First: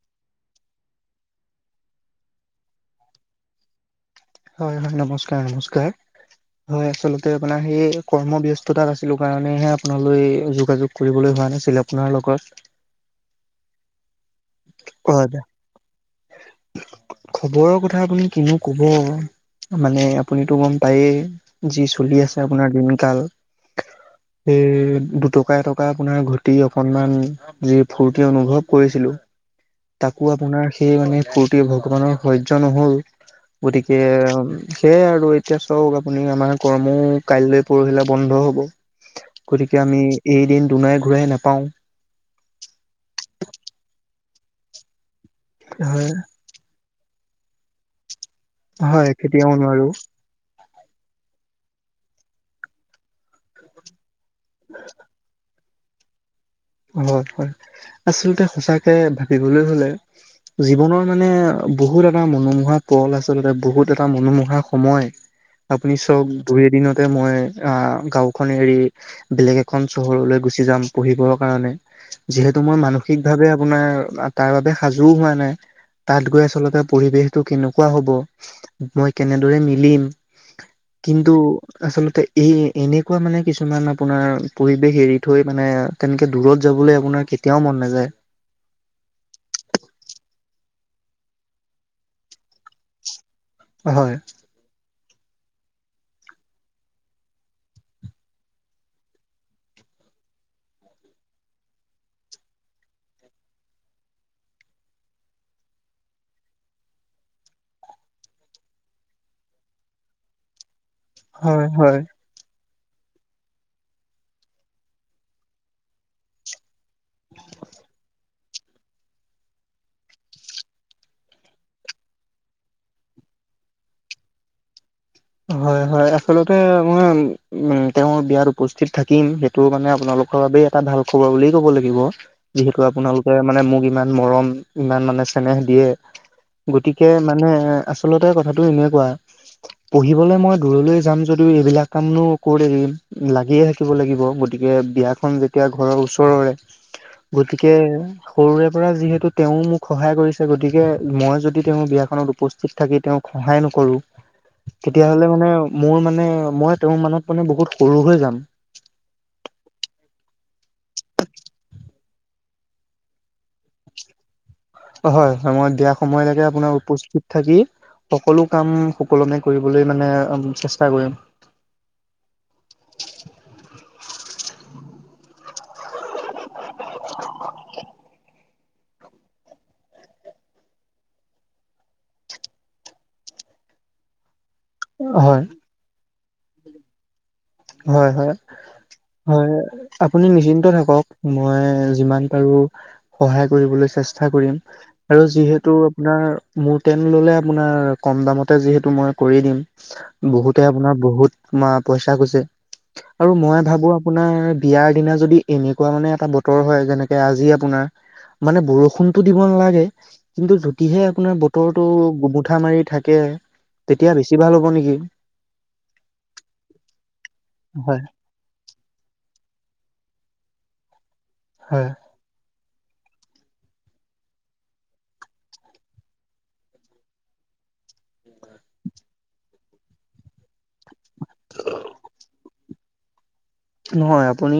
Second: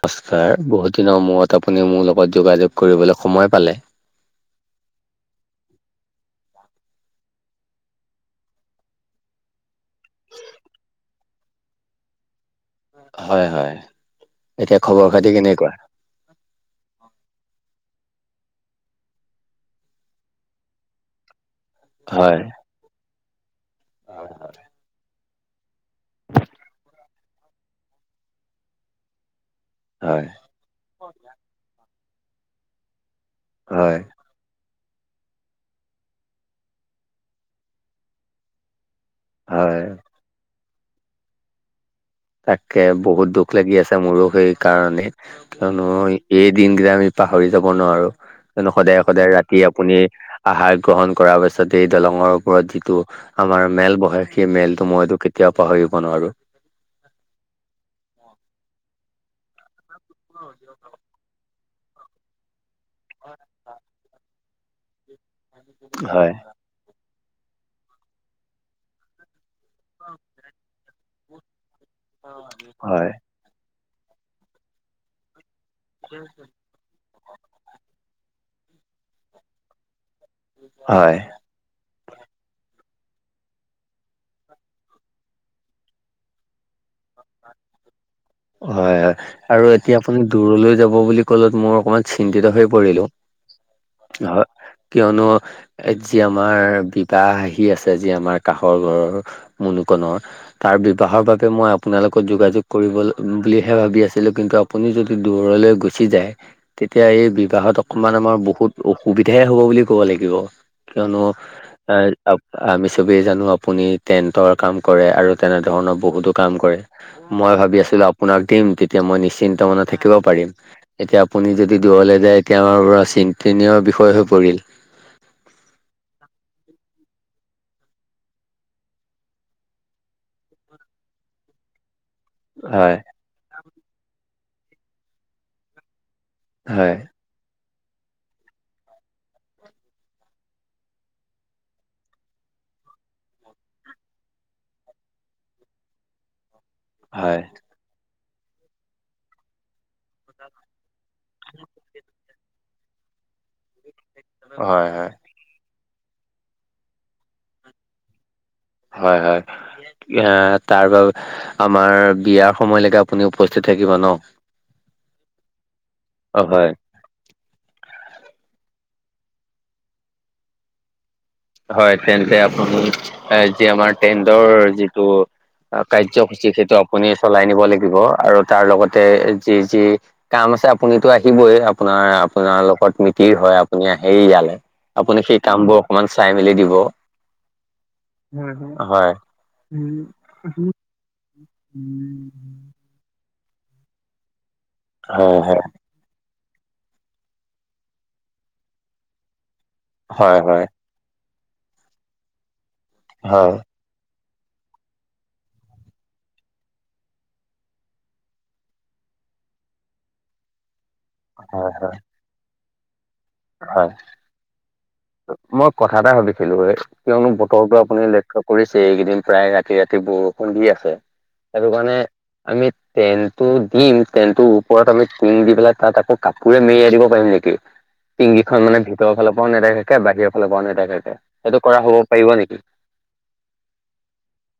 নমস্কাৰ বহুত দিনৰ মূৰত আপুনি মোৰ লগত যোগাযোগ কৰিবলৈ সময় পালে হয় হয় নমস্কাৰ নমস্কাৰ হয় আচল্ততে আপোনাৰ সেই কৰ্মব্স্তত আছিলো কাৰণেহে আপোনালৈ যোগাযোগ কৰিবলৈ হোৱা নাছিল আপোনাৰ লগত হয় হয় এতিয়া খবৰ খাতি হয় কেনেকুৱা [inaudible] খবৰৰ কথা আপুনি কিনো কব মানে আপুনিতো গম পায়েই যি চলি আছে হয় আপোনাৰ দিনকাল সেই দুটকা এট থকা আপোনাৰ ঘটি অকনমান যি ফৰ্তি অনুভৱ কৰিছিলো হয় তাকো আপোনাৰ সেই মানে ফূুৰ্তি ভগৱানৰ সহ্য নহল হয় গতিকে সেয়াই আৰু এতিয়া চাওক আপুনি আমাৰ কৰ্মো কাইলৈ পৰহিলা বন্ধ হ'ব হয় গতিকে আমি এইদিন দুনাই ঘূৰাই নাপাও তাকে বহুত দুখ লাগি আছে মোৰো সেই কাৰণে কিয়নো হয় এই দিনকেইটা আমি পাহৰি যাব নোৱাৰো সদায় হয় সদায় কেতিয়াও ৰাতি নোৱাৰো। আপুনি আহাৰ গ্ৰহণ কৰাৰ পাছতেই দলংঙৰ ওপৰত যিটো আমাৰ মেল বহে সেই মেলটো মইটো কে তিয়াও পাহৰিব নোৱাৰো হয় হয় আচলতে সচাকে ভাবিবলৈ হলে জীৱনৰ মানে বহুত এটা মনোমোহা পল আচলতে বহুত এটা মনোমোহা সময় আপুনি চক হয় দুই-এদিনতে মই আ গাওঁখন এৰি বেলেগ এখন চহৰলৈ গুচি যাম পঢ়িবৰ কাৰণে যিহেতু মই হয় মানসিকভাৱে আপোনাৰ তাৰ বাবে সাজু হোৱা নাই তাত গৈ আচলতে পৰিৱেশ টো কেনেকুৱা হ'ব, মই কেনেদৰে মিলিম, হয় কিন্তু আচলতে এই এনেকুৱা মানে কিছুমান আপোনাৰ পৰিৱেশ এৰি থৈ মানে তেনেকে দূৰত যাবলৈ আপোনাৰ কেতিয়াও মন নাযায় হয় হয় আৰু এতিয়া আপুনি দূৰলৈ যাব বুলি ক'লত মোৰ অকমান চিন্তিত হৈ পৰিলো হয় কিয়নো এজে আমাৰ বিবাহ আহি আছে আজি আমাৰ কাষৰ ঘৰ মুনুকনৰ তাৰ বিবাহৰ বাবে মই আপোনালোকক যোগাযোগ কৰিব বুলিহে ভাবি আছিলোঁ কিন্তু আপুনি যদি দূৰলে গুচি যায় তেতিয়া এই বিবাহত অকনমান আমাৰ বহুত অসুবিধাই হ'ব বুলি ক'ব লাগিব কিয়নো হয় এ হয় আ আমি চবেই জানোঁ আপুনি টেন্টৰ কাম কৰে আৰু তেনে ধৰণৰ বহুতো কাম কৰে মই ভাবি আছিলো আপোনাক দিম তেতিয়া মই নিশ্চিন্ত মানে থাকিব পাৰিম এতিয়া আপুনি যদি দূৰলৈ যায় এতিয়া আমাৰ পোৰা চিন্তনীয় বিষয় হৈ পৰিল হয় হয় আচলতে মই উ তেওঁৰ বিয়াত উপস্থিত থাকিম সেইটো মানে আপোনালোকৰ বাবেই এটা ভাল খবৰ বুলি ক'ব লাগিব যিহেতু হয়, আপোনালোকে মানে মোক ইমান মৰম, ইমান মানে চেনেহ দিয়ে হয়, গতিকে মানে আচলতে কথাটো এনেকুৱা পঢ়িবলে মই দূৰলৈ যাম যদিও এইবিলাক কামনো ক'ত এৰিম লাগিয়ে থাকিব লাগিব গতিকে বিয়াখন যেতিয়া ঘৰৰ ওচৰৰে হয়, গতিকে সৰুৰে পৰা যিহেতু তেওঁ মোক সহায় কৰিছে গতিকে মই যদি তেওঁ বিয়াখনত উপস্থিত থাকি তেওঁক সহায় নকৰোঁ হয়, হয়। তেতিয়াহ'লে মানে মোৰ মানে মই তেওঁৰ মনত মানে বহুত সৰু হৈ যাম হয় হয় এ তাৰ বা আমাৰ বিয়াৰ সময়লৈকে মানে উপস্থিত থাকিব ন? হয় মই দিয়া সময়লৈকে অ', হয়। আপোনাৰ উপস্থিত থাকি সকলো কাম সুকলমে কৰিবলৈ মানে চেষ্টা কৰিম হয় তেন্তে আপুনি যি আমাৰ টেণ্ডৰ যিটো কাৰ্যসূচী সেইটো আপুনি চলাই নিব লাগিব আৰু তাৰ লগতে যি যি কাম আছে আপুনিতো আহিবই আপোনাৰ আপোনাৰ লগত মিতিৰ হয় আপুনি আহেই ইয়ালে আপুনি সেই হয় কামবোৰ অকমান চাই মেলি দিব হয় হয় হয় আপুনি নিশ্চিন্ত থাকক মই যিমান পাৰো সহায় কৰিবলৈ চেষ্টা কৰিম আৰু হয় যিহেতু আপোনাৰ মোৰ টেন ল'লে আপোনাৰ কম দামতে যিহেতু মই কৰি দিম হয় হয় বহুতে আপোনাৰ বহুত মা পইচা গৈছে হয় আৰু হয় মই ভাবো আপোনাৰ বিয়াৰ দিনা যদি এনেকুৱা মানে এটা বতৰ হয় যেনেকে আজি আপোনাৰ মানে বৰষুণটো দিব নালাগে কিন্তু যদিহে আপোনাৰ হয় বতৰটো গোমুঠা মাৰি থাকে হয় তেতিয়া বেছি ভাল হ'ব নেকি মই কথা এটা ভাবিছিলো এ কিয়নো বতৰটো হয় আপুনি লক্ষ্য কৰিছে এইকেইদিন প্ৰায় ৰাতি ৰাতি বৰষুণ দি আছে সেইটো হয় কাৰণে আমি টেনটো দিম টেনটো ওপৰত আমি টিং দি পেলাই তাত আকৌ কাপোৰে মেৰিয়াই দিব পাৰিম নেকি? টিংগিখন মানে ভিতৰ ফালৰ পৰাও নেদেখাকে বাহিৰৰ ফালৰ পৰাও নেদেখাকে সেইটো কৰা হব পৰিব নেকি? নহয় আপুনি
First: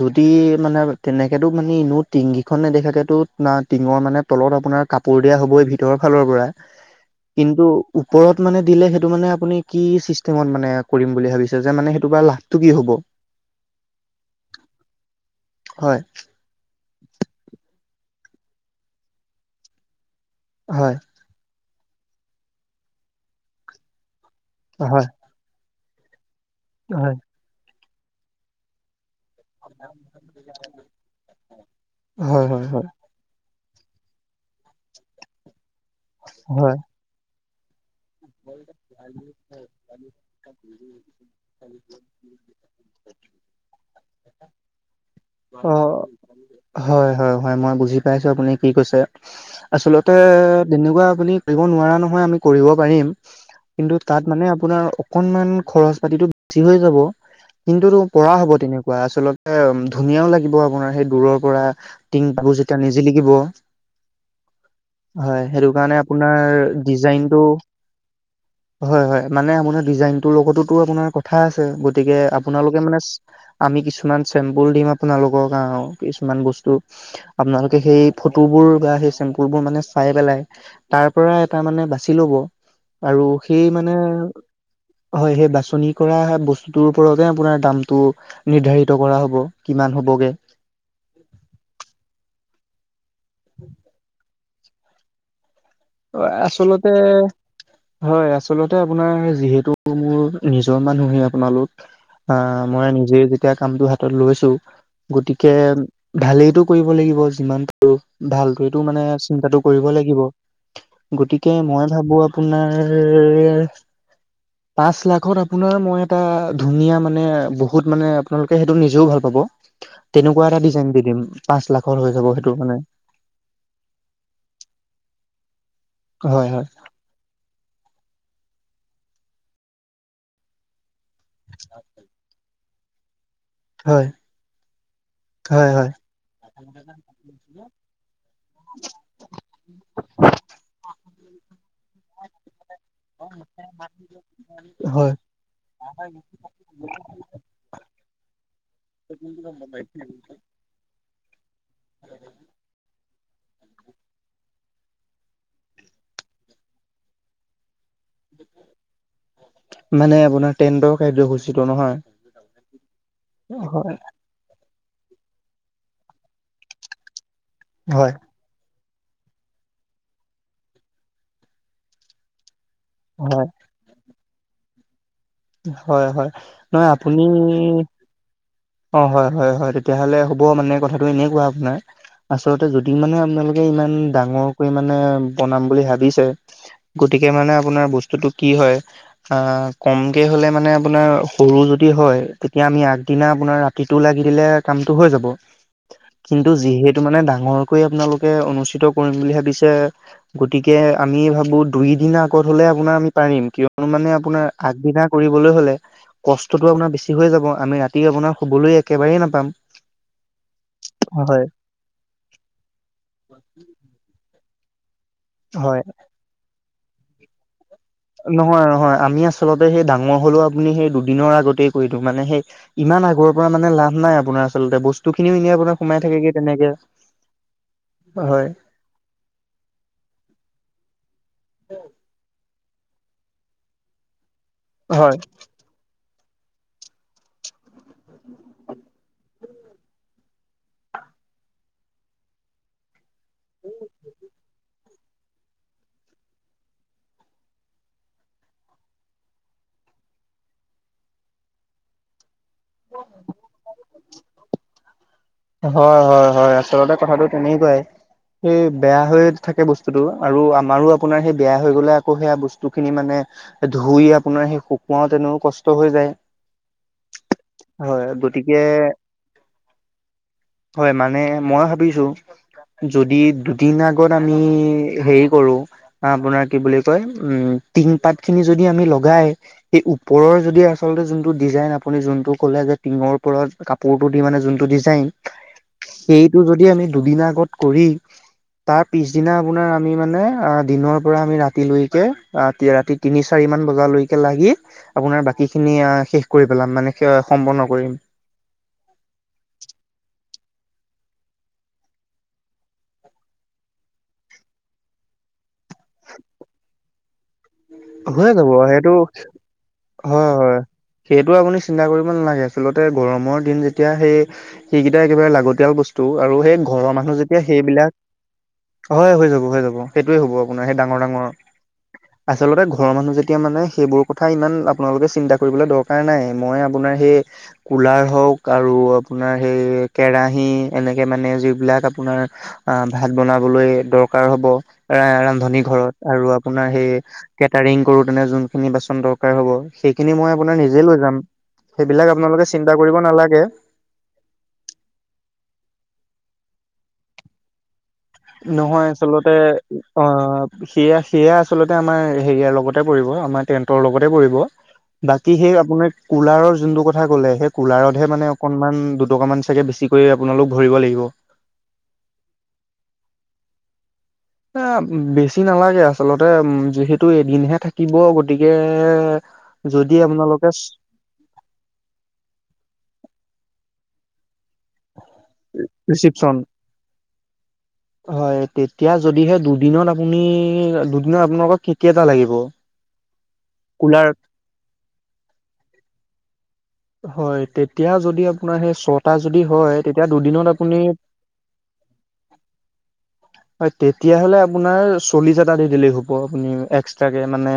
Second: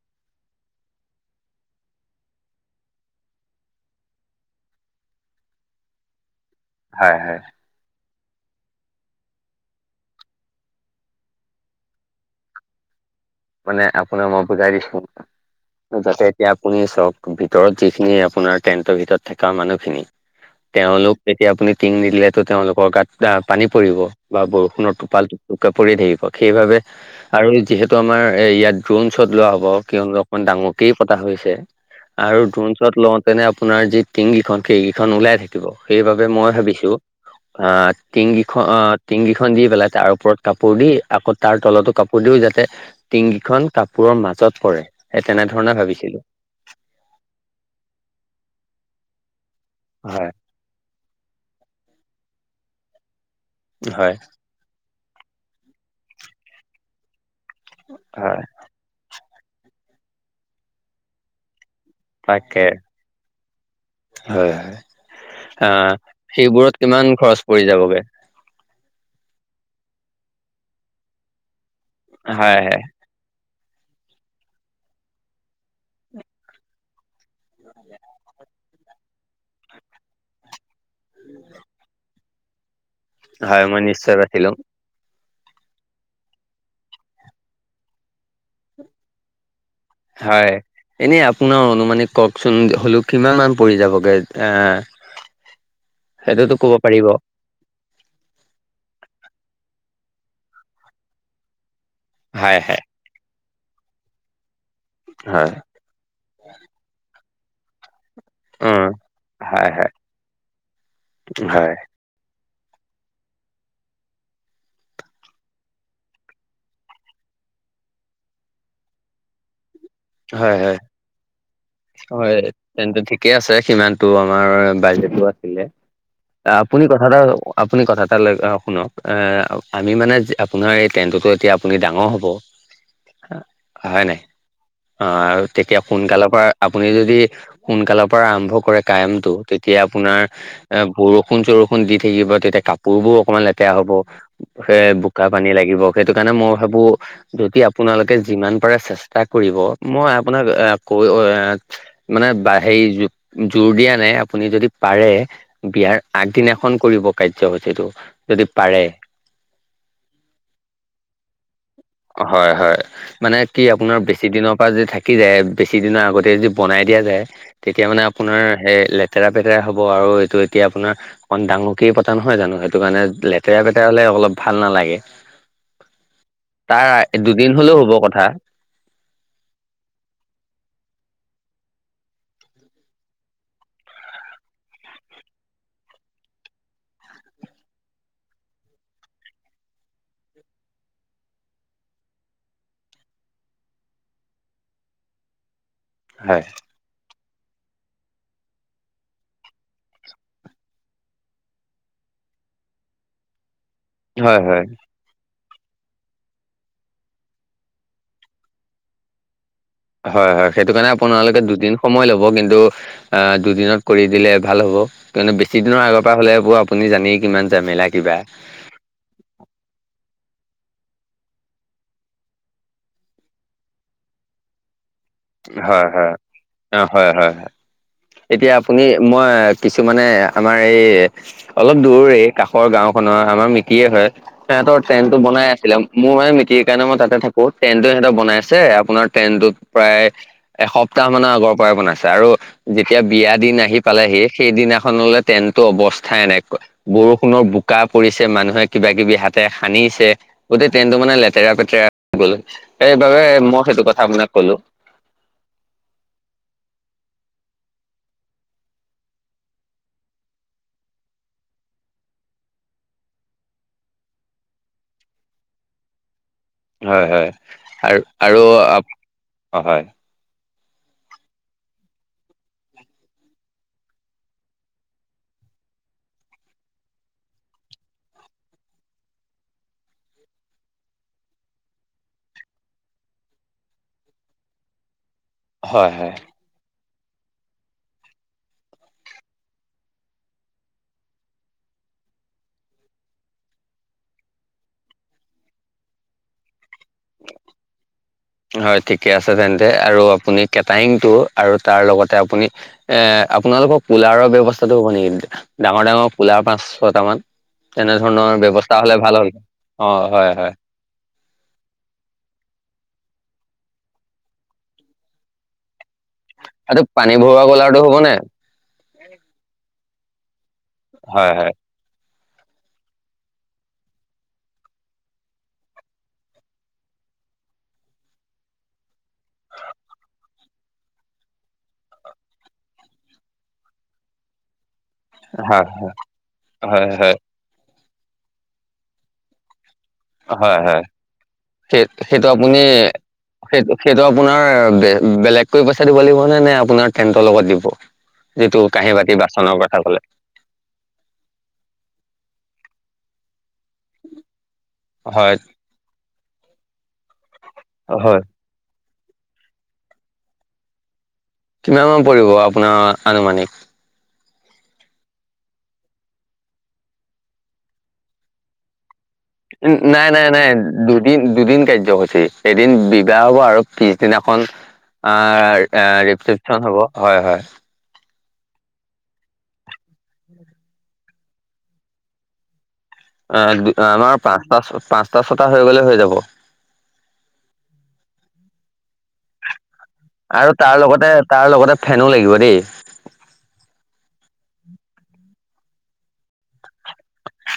যদি মানে তেনেকেতো মানে ইনেও টিঙগিখন নেদেখাকেতো না টিঙৰ মানে তলত আপোনাৰ কাপোৰ দিয়া হ'বই ভিতৰৰ ফালৰ পৰা হয় হয় কিন্তু ওপৰত মানে দিলে সেইটো মানে আপুনি কি চিষ্টেমত মানে কৰিম বুলি ভাবিছে যে মানে সেইটো বা লাভটো কি হ'ব? মানে আপোনাৰ মই বুজাই দিছো হয় যাতে এতিয়া আপুনি চাওক ভিতৰত যিখিনি আপোনাৰ টেন্টৰ ভিতৰত থকা মানুহখিনি হয়, তেওঁলোক যেতিয়া আপুনি টিং নিদিলেতো তেওঁলোকৰ গাত আ, পানী পৰিব বা হয়, বৰষুণৰ হয়, টোপাল কাপুৰে থাকিব সেইবাবে আৰু যিহেতু আমাৰ এ ইয়াত ড্ৰন শ্বত লোৱা হ'ব কিয়নো অকমান ডাঙৰক পতা হৈছে হয়, আৰু হয়, হয়, ড্ৰন হয়। শ্বত ল নে আপোনাৰ যি টিঙগিখন সেইকেইখন ওলাই থাকিব সেইবাবে মই ভাবিছোঁ আ, টিংগিখন অ', টিঙগিখন দি পেলাই তাৰ ওপৰত কাপোৰ দি আকৌ তাৰ তলতো কাপোৰ দিও যাতে টিঙগিখন কাপোৰৰ মাজত পৰে সেই তেনেধৰণে অ', ভাবিছিলোঁ হয় - হয় - হয়, মই বুজি পাইছো আপুনি কি কৈছে আচলতে হয় তেনেকুৱা আপুনি কৰিব নোৱাৰা নহয় আমি কৰিব পাৰিম। কিন্তু হয় তাত মানে আপোনাৰ অকনমান খৰচ পাতিটো বেছি হৈ যাব। কিন্তুতো পঢ়া হয় হ'ব তেনেকুৱা আচলতে ধুনীয়াও লাগিব আপোনাৰ সেই দূৰৰ পৰা টিং বু তাকে যেতিয়া নিজি লিগিব হয় হয় হয়, সেইটো আহ কাৰণে আপোনাৰ সেইবোৰত কিমান ডিজাইনটো খৰচ পৰি যাবগে হয় - হয়, মানে আপোনাৰ ডিজাইনটোৰ লগতোতো আপোনাৰ কথা আছে গতিকে হয় আপোনালোকে হয় মানে আমি কিছুমান চেম্পুল দিম আপোনালোকক আৰু কিছুমান বস্তু আপোনালোকে সেই ফটোবোৰ বা সেই চেম্পুল বোৰ মানে চাই পেলাই তাৰ পৰা এটা মানে বাচি ল'ব আৰু হয় সেই মই মানে নিশ্চয় বাছি লম হয় সেই বাচনি কৰা বস্তুটোৰ ওপৰতে আপোনাৰ দামটো নিৰ্ধাৰিত কৰা হ'ব। কিমান হ'বগে এনে আপোনাৰ অনুমানিক কওকচোন হ'লেও কিমান মান পৰি যাবগে আ? অ', আচলতে হয়, আচলতে আপোনাৰ যিহেতু মোৰ নিজৰ মানুহে আপোনালোক আ, হয় হয় মই নিজে যেতিয়া কামটো হাতত লৈছো হয় গতিকে ভালেইটো কৰিব লাগিব যিমান কৰো অ ভালটোয়েটো মানে চিন্তাটো হয় হয় কৰিব লাগিব গতিকে হয় মই ভাবো আপোনাৰ পাঁচ লাখত আপোনাৰ মই এটা ধুনীয়া মানে বহুত মানে আপোনালোকে সেইটো নিজেও ভাল পাব তেনেকুৱা হয় এটা হয় ডিজাইন দি দিম পাঁচ লাখৰ হৈ যাব সেইটো মানে কে আছে সিমানটো আমাৰ বাইজেটো আছিলে হয় হয় আপুনি কথা এটা আপুনি কথা এটা লৈ শুনক এ আমি মানে আপোনাৰ এই টেনতো এতিয়া আপুনি ডাঙৰ হ'ব হয় নাই? অ', আৰু হয় তেতিয়া হয় সোনকালৰ পৰা আপুনি যদি সোনকালৰ পৰা আৰম্ভ কৰে কায়মটো তেতিয়া আপোনাৰ এ বৰষুণ চৰষুণ দি থাকিব তেতিয়া কাপোৰ বোৰ অকমান লেতেৰা হ'ব এ হয় বোকা পানী লাগিব সেইটো কাৰণে মই ভাবো যদি আপোনালোকে যিমান পাৰে চেষ্টা কৰিব, মই আপোনাক কৈ, মানে বাই সেই জো-জোৰ দিয়া নাই, আপুনি যদি পাৰে বিয়াৰ আগদিনাখন কৰিব কাৰ্যসূচীটো, যদি পাৰে। মানে আপোনাৰ টেণ্টৰ কাৰ্যসূচীটো নহয়? হয় হয়, মানে কি হয় আপোনাৰ বে বেছি দিনৰ পৰা যদি থাকি যায়, বেছি দিনৰ আগতে যদি বনাই দিয়া যায়, তেতিয়া মানে হয় আপোনাৰ সেই লেট লেতেৰা পেতেৰা হ'ব, আৰু এইটো এতিয়া আপোনাৰ অকণ ডাঙৰকেই পতা নহয় জানো, সেইটো কাৰণে হয় লেতেৰা পেতেৰা তেৰা হ'লে অলপ ভাল নালাগে। হয় হয়, তাৰ নহয় আপুনি দুদিন হলেও হ'ব কথা অ হয় হয় হয় তেতিয়া হ'লে হ'ব মানে কথাটো এনেকোৱা আপোনাৰ আচলতে যদি মানে আপোনালোকে ইমান ডাঙৰকৈ মানে বনাম বুলি ভাবিছে গতিকে মানে আপোনাৰ বস্তুতটো কি হয় আহ কমকে হলে মানে আপোনাৰ সৰু যদি হয় তেতিয়া আমি আগদিনা আপোনাৰ ৰাতিটো লাগিলে কমটো হৈ যাব হয় কিন্তু যিহে এইটো মানে ডাঙৰকৈ আপোনালোকে অনুষ্ঠিত কৰিম বুলি ভাবিছে গতিকে, আমি ভাবো দুই দিনা আগত হ'লে আপোনাৰ আমি পাৰিম, কিয় মানে হয় আপোনাৰ, হয় আগদিনা কৰিবলৈ হ'লে, কষ্টটো আপোনাৰ বেছি হৈ যাব, আমি ৰাতি আপোনাৰ শুবলৈ একেবাৰেই নাপাম। হয় হয়, সেইটো কাৰণে আপোনালোকে হয় দুদিন সময় ল'ব, কিন্তু অ', দুদিনত কৰি দিলে ভাল হ'ব, কিন্তু বেছি দিনৰ হয় আগৰ পৰা হ'লে এইবোৰ আপোনাৰ আপুনি জানেই কিমান যামেলা নহয় নহয়, আমি আচলতে সেই ডাঙৰ হ'লেও আপুনি সেই দুদিনৰ আগতেই কৰি দিওঁ, মানে সেই ইমান আগৰ পৰা মানে লাভ নাই আপোনাৰ আচলতে, বস্তু টো খিনিও এনেই আপোনাৰ হয় সোমাই হয় থাকেগে তেনেকে, অ হয় হয় হয়। এতিয়া আপুনি মই কিছুমানে আমাৰ এই অলপ দূৰৰে, কাষৰ গাঁওখনৰে হয়, আমাৰ মিটিৰেই হয়, সিহঁতৰ টেণ্টটো হয় বনাই আছিলে মোৰে মিটিৰ কাৰণে মই তাতে থাকো, টেন্টটো সিহঁতে বনাইছে, আপোনাৰ টেণ্টটো প্ৰায় এসপ্তাহ মানৰ আগৰ পৰাই বনাইছে আৰু যেতিয়া বিয়া দিন আহি পালেহি, সেইদিনাখনলে টেণ্টটো অৱস্থাই নাই কোৱা। বৰষুণৰ বোকা পৰিছে, মানুহে কিবা কিবি হাতে সানিছে গোটেই টেণ্টটো মানে লেতেৰা পেতেৰা হৈ গ'ল, সেইবাবে মই সেইটো কথা আপোনাক ক'লো। হয় হয় হয়, আচলতে কথাটো তেনেকুৱাই। সেই বেয়া হৈ থাকে বস্তুটো আৰু আমাৰো আপোনাৰ সেই বেয়া হৈ গ'লে আকৌ সেয়া বস্তুখিনি মানে ধুই আপোনাৰ সেই শুকুৱাও তেনেও কষ্ট হৈ যায়। হয় হয়, হয় গতিকে আৰু-আপ অ হয়। হয়, মানে মই ভাবিছো যদি দুদিন আগত আমি হেৰি কৰো আপোনাৰ কি বুলি কয়, উম, টিংপাত খিনি যদি আমি লগাই সেই ওপৰৰ যদি আচলতে যোনটো ডিজাইন আপুনি যোনটো ক'লে যে, টিঙৰ ওপৰত কাপ পোৰটো দি মানে যোনটো ডিজাইন হয় হয়। টো যদি আমি দুদিন আগত কৰি তাৰ পিছদিনা আপোনাৰ আমি মানে, আ দিনৰ পৰা আমি ৰাতিলৈকে, ৰাতি তিনি চাৰি মান বজালৈকে লাগি আপোনাৰ বাকী খিনি আ শেষ কৰি পেলাম, মানে সেয়া সম্পূৰ্ণ কৰিম। হয়, ঠিকে আছে তেন্তে, আৰু আপুনি কেটাৰিংটো আৰু তাৰ লগতে আপুনি এ আপোনালোকৰ কোলাৰৰ ব্যৱস্থাটো হ'ব নেকি? ডাঙৰ ডাঙৰ কোলাৰ পাঁচ, ছটামান হৈ তেনেধৰণৰ যাব ব্যৱস্থা সেইটো হ'লে ভাল হ'ল অঁ, হয় হয়। সেইটো আপুনি চিন্তা কৰিব নালাগে। আচলতে গৰমৰ দিন যেতিয়া সেই সেইকেইটা একেবাৰে লাগতিয়াল বস্তু আৰু সেই এইটো ঘৰৰ পানী মানুহ যেতিয়া ভৰুৱা কুলাৰটো হ'ব নে সেইবিলাক হয়, হৈ যাব, হৈ যাব সেইটোৱে হ'ব আপোনাৰ সেই ডাঙৰ ডাঙৰ হয় হয় আচলতে ঘৰৰ মানুহ যেতিয়া মানে সেইবোৰ কথা ইমান আপোনালোকে চিন্তা কৰিবলে দৰকাৰ নাই। মই আপোনাৰ সেই কোলাৰ হওঁক আৰু আপোনাৰ সেই কেৰাহী এনেকে মানে যিবিলাক আপোনাৰ আ ভাত বনাবলৈ দৰকাৰ হ'ব। ৰা ৰান্ধনী হয় ঘৰত আৰু আপোনাৰ হয় সেই হয় কেটাৰিং কৰোতেনে যোনখিনি বাচন দৰকাৰ হ'ব সেইখিনি মই আপোনাৰ হয় হয় নিজে লৈ যাম। সেই সেইবিলাক সেইটো আপোনালোকে আপুনি চিন্তা কৰিব নালাগে। সেইটো সেইটো আপোনাৰ বে বেলেগকৈ পইচা দিব লাগিব নে? নে আপোনাৰ টেণ্টৰ লগত দিব? যিটো নহয় কাঁহী বাতি আচলতে বাচনৰ কথা ক'লে আঁ সেয়া সেয়া আচলতে আমাৰ হেৰিয়াৰ লগতে পৰিব আমাৰ টেন্ টৰ লগতে পৰিব। বাকী হয় সেই আপোনাৰ কোলাৰৰ যোনটো কথা ক'লে, সেই কোলাৰতহে হয় মানে অকণমান, দুটকামান চাগে বেছিকৈ আপোনালোক ভৰিব লাগিব কিমানমান পৰিব আপোনাৰ আনুমানিক? আঁ বেছি নালাগে। আচলতে উম যিহেতু এদিনহে থাকিব। গতিকে ওঁ যদি নাই, নাই আপোনালোকে নাই। দু দিন দুদিন কাৰ্যসূচী। এদিন বিবাহ হ'ব আৰু পিছদিনাখন আঁ আঁ ৰিচিপচন হ'ব। হয়, হয়। হয়, তেতিয়া যদিহে দুদিনত আপুনি দুদিনত আপোনালোকক কে কেইটা লাগিব? এ--দু এ কুলাৰ আমাৰ পাঁচটা, ছ পাঁচটা, ছটা হৈ গ'লে হৈ যাব। হয়, তেতিয়া যদি আপোনাৰ সেই ছটা যদি হয় তেতিয়া দুদিনত আৰু তাৰ আপুনি লগতে, তাৰ লগতে ফেনো লাগিব দেই। হয়, তেতিয়া হ'লে আপোনাৰ চল্লিশ এটা দি দিলেই হ'ব। আপুনি এক্সট্ৰাকে মানে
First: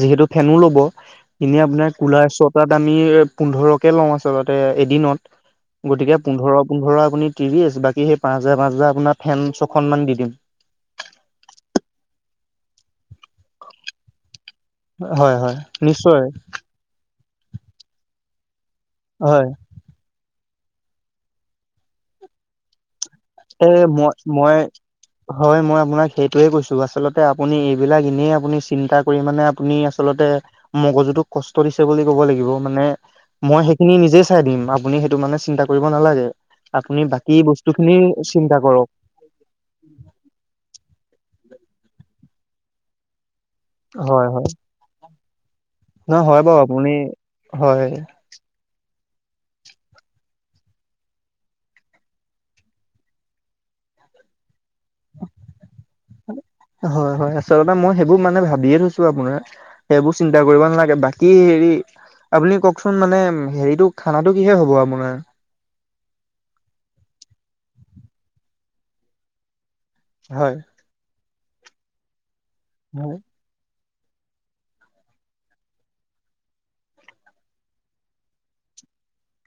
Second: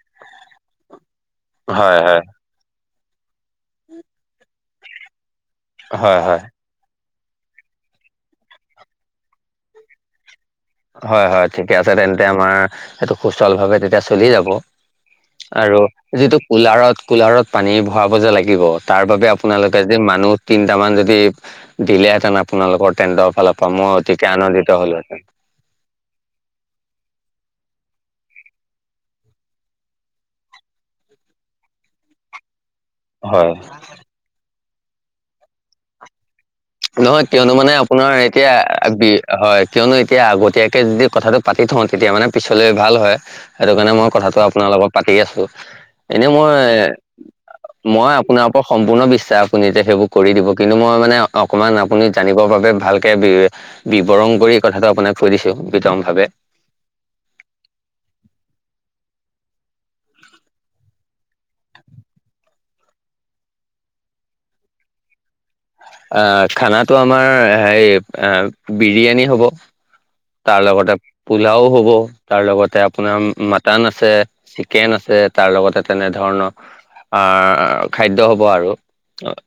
যিহেতু ফেনো ল'ব। এনেই আপোনাৰ হয় হয় কোলাৰ ছটাত আমি পোন্ধৰকে লওঁ আচলতে এদিনত। গতিকে, হয় হয় পোন্ধৰ পোন্ধৰ আপুনি ত্ৰিশ বাকী সেই পাঁচ হাজাৰ, পাঁচ হাজাৰ আপোনাৰ ফেন ছখন মান দি দিম। হয়, হয় ঠিকে আছে তেন্তে। আমাৰ সেইটো সুচল ভাৱে তেতিয়া চলি যাব। হয় হয় আৰু নিশ্চয় যিটো কোলাৰত, কোলাৰত পানী ভৰাব যে লাগিব তাৰ বাবে হয় আপোনালোক কেচ দিম মানুহ তিনটামান যদি দিলে হেঁতেন আপ আপোনালোকৰ টেণ্টৰ ফালৰ এ পৰা মই অতিকে মই আনন্দিত হলোহেঁতেন। হয়, মই আপোনাক সেইটোৱেহে কৈছোঁ। আচলতে আপুনি এইবিলাক এনেই আপুনি চিন্তা কৰি মানে আপুনি আচলতে মগজুটোক কষ্ট দিছে বুলি ক'ব লাগিব। মানে হয় মই সেইখিনি নিজেই চাই দিম। আপুনি সেইটো মানে চিন্তা কৰিব নালাগে। আপুনি বাকী বস্তুখিনি কে আ বি--হয়, কিয়নো এতিয়া আগতীয়াকে যদি কথাটো পাতি থওঁ তেতিয়া মানে পিছলে ভাল হয়। সেইটো কাৰণে মই হয় কথাটো হয় আপোনাৰ লগত পাতি আছোঁ। নহয় এনেই হয় মই, বাৰু আপুনি হয় মই আপোনাক সম্পূৰ্ণ বিশ্বাস আপুনি যে সেইবোৰ কৰি দিব কিন্তু মই মানে অকমান আপুনি জানিবৰ বাবে ভালকে বি বিৱৰণ কৰি কথাটো আপোনাক কৈ দিছো বিতং ভাৱে। হয়, হয় আচলতে মই সেইবোৰ মানে ভাৱিয়ে থৈছো আপোনাৰ সেইবোৰ চিন্তা কৰিব নালাগে। বাকী হেৰি আপুনি কওকচোন মানে হেৰিটো খানাটো কিহে হ'ব আপোনাৰ? আহ খানাটো আমাৰ হেৰী এ বিৰিয়ানী হ'ব। হয় তাৰ লগতে পোলাও হ'ব তাৰ লগতে হয় আপোনাৰ উম মা মাটান আছে চিকেন আছে তাৰ লগতে তেনে ধৰণৰ আহ খাদ্য হ'ব আৰু।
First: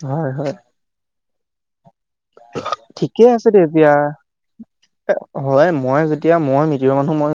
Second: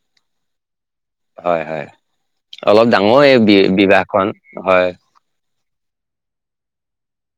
হয় হয়। হয় হয়, অলপ ডাঙৰ ঠিকে এই আছে বি তেতিয়া বিবাহখন হয়। হয় মই যেতিয়া মই মিতিৰ মানুহ মই